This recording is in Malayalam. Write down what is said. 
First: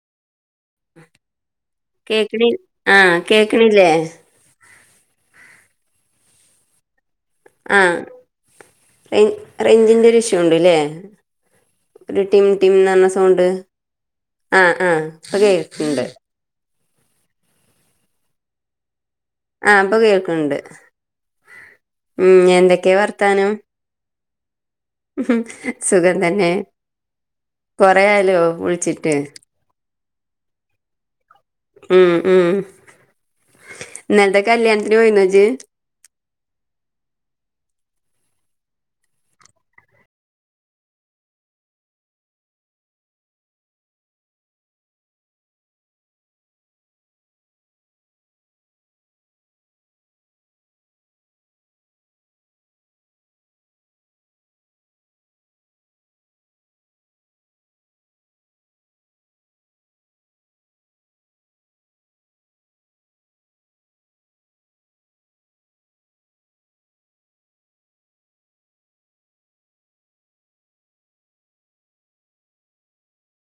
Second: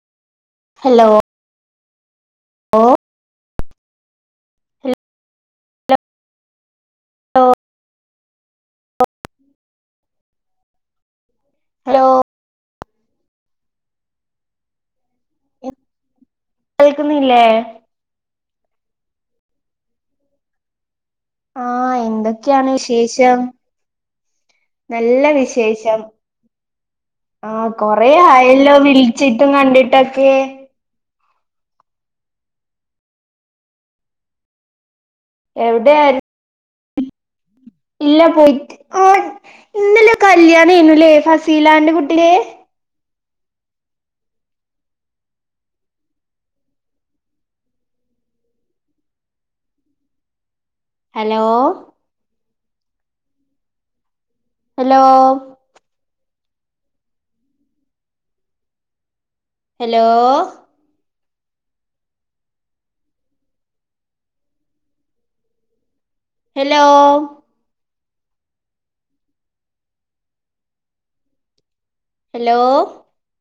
ഹലോ കേക്കണി ആഹ് കേക്ക്ണില്ലേ? ആഹ് റേ റേഞ്ചിന്റെ ഒരു ഇഷ്യൂ ണ്ട്ല്ലേ ഹലോ ര് ടിം ടിം ർന്ന സൗണ്ട് ആഹ് ആഹ് ഇപ്പ കേൾക്ക്ണ്ട് കേൾക്കുന്നില്ലേ? ആഹ് പ്പൊ കേൾക്ക്ണ്ട് ആഹ് ഉം എന്തൊക്കെയാണ് എന്തൊക്കെ വിശേഷം വർത്താനം നല്ല വിശേഷം സുഖം തന്നെ ആഹ് കൊറെ കൊറെയായല്ലോ അയല്ലോ വിളിച്ചിട്ട് വിളിച്ചിട്ടും കണ്ടിട്ടൊക്കെ ഉം ഉം ഇന്നൽത്തെ കല്യാണത്തിന് പോയിന്നോ ഇജ് വിടെ ഇല്ല പോയിറ്റ് ഉം ഇന്നലെ കല്യാണം അയ്നുല്ലേ ഫസീലാന്റെ കുട്ടിടെ hello hello hello hello hello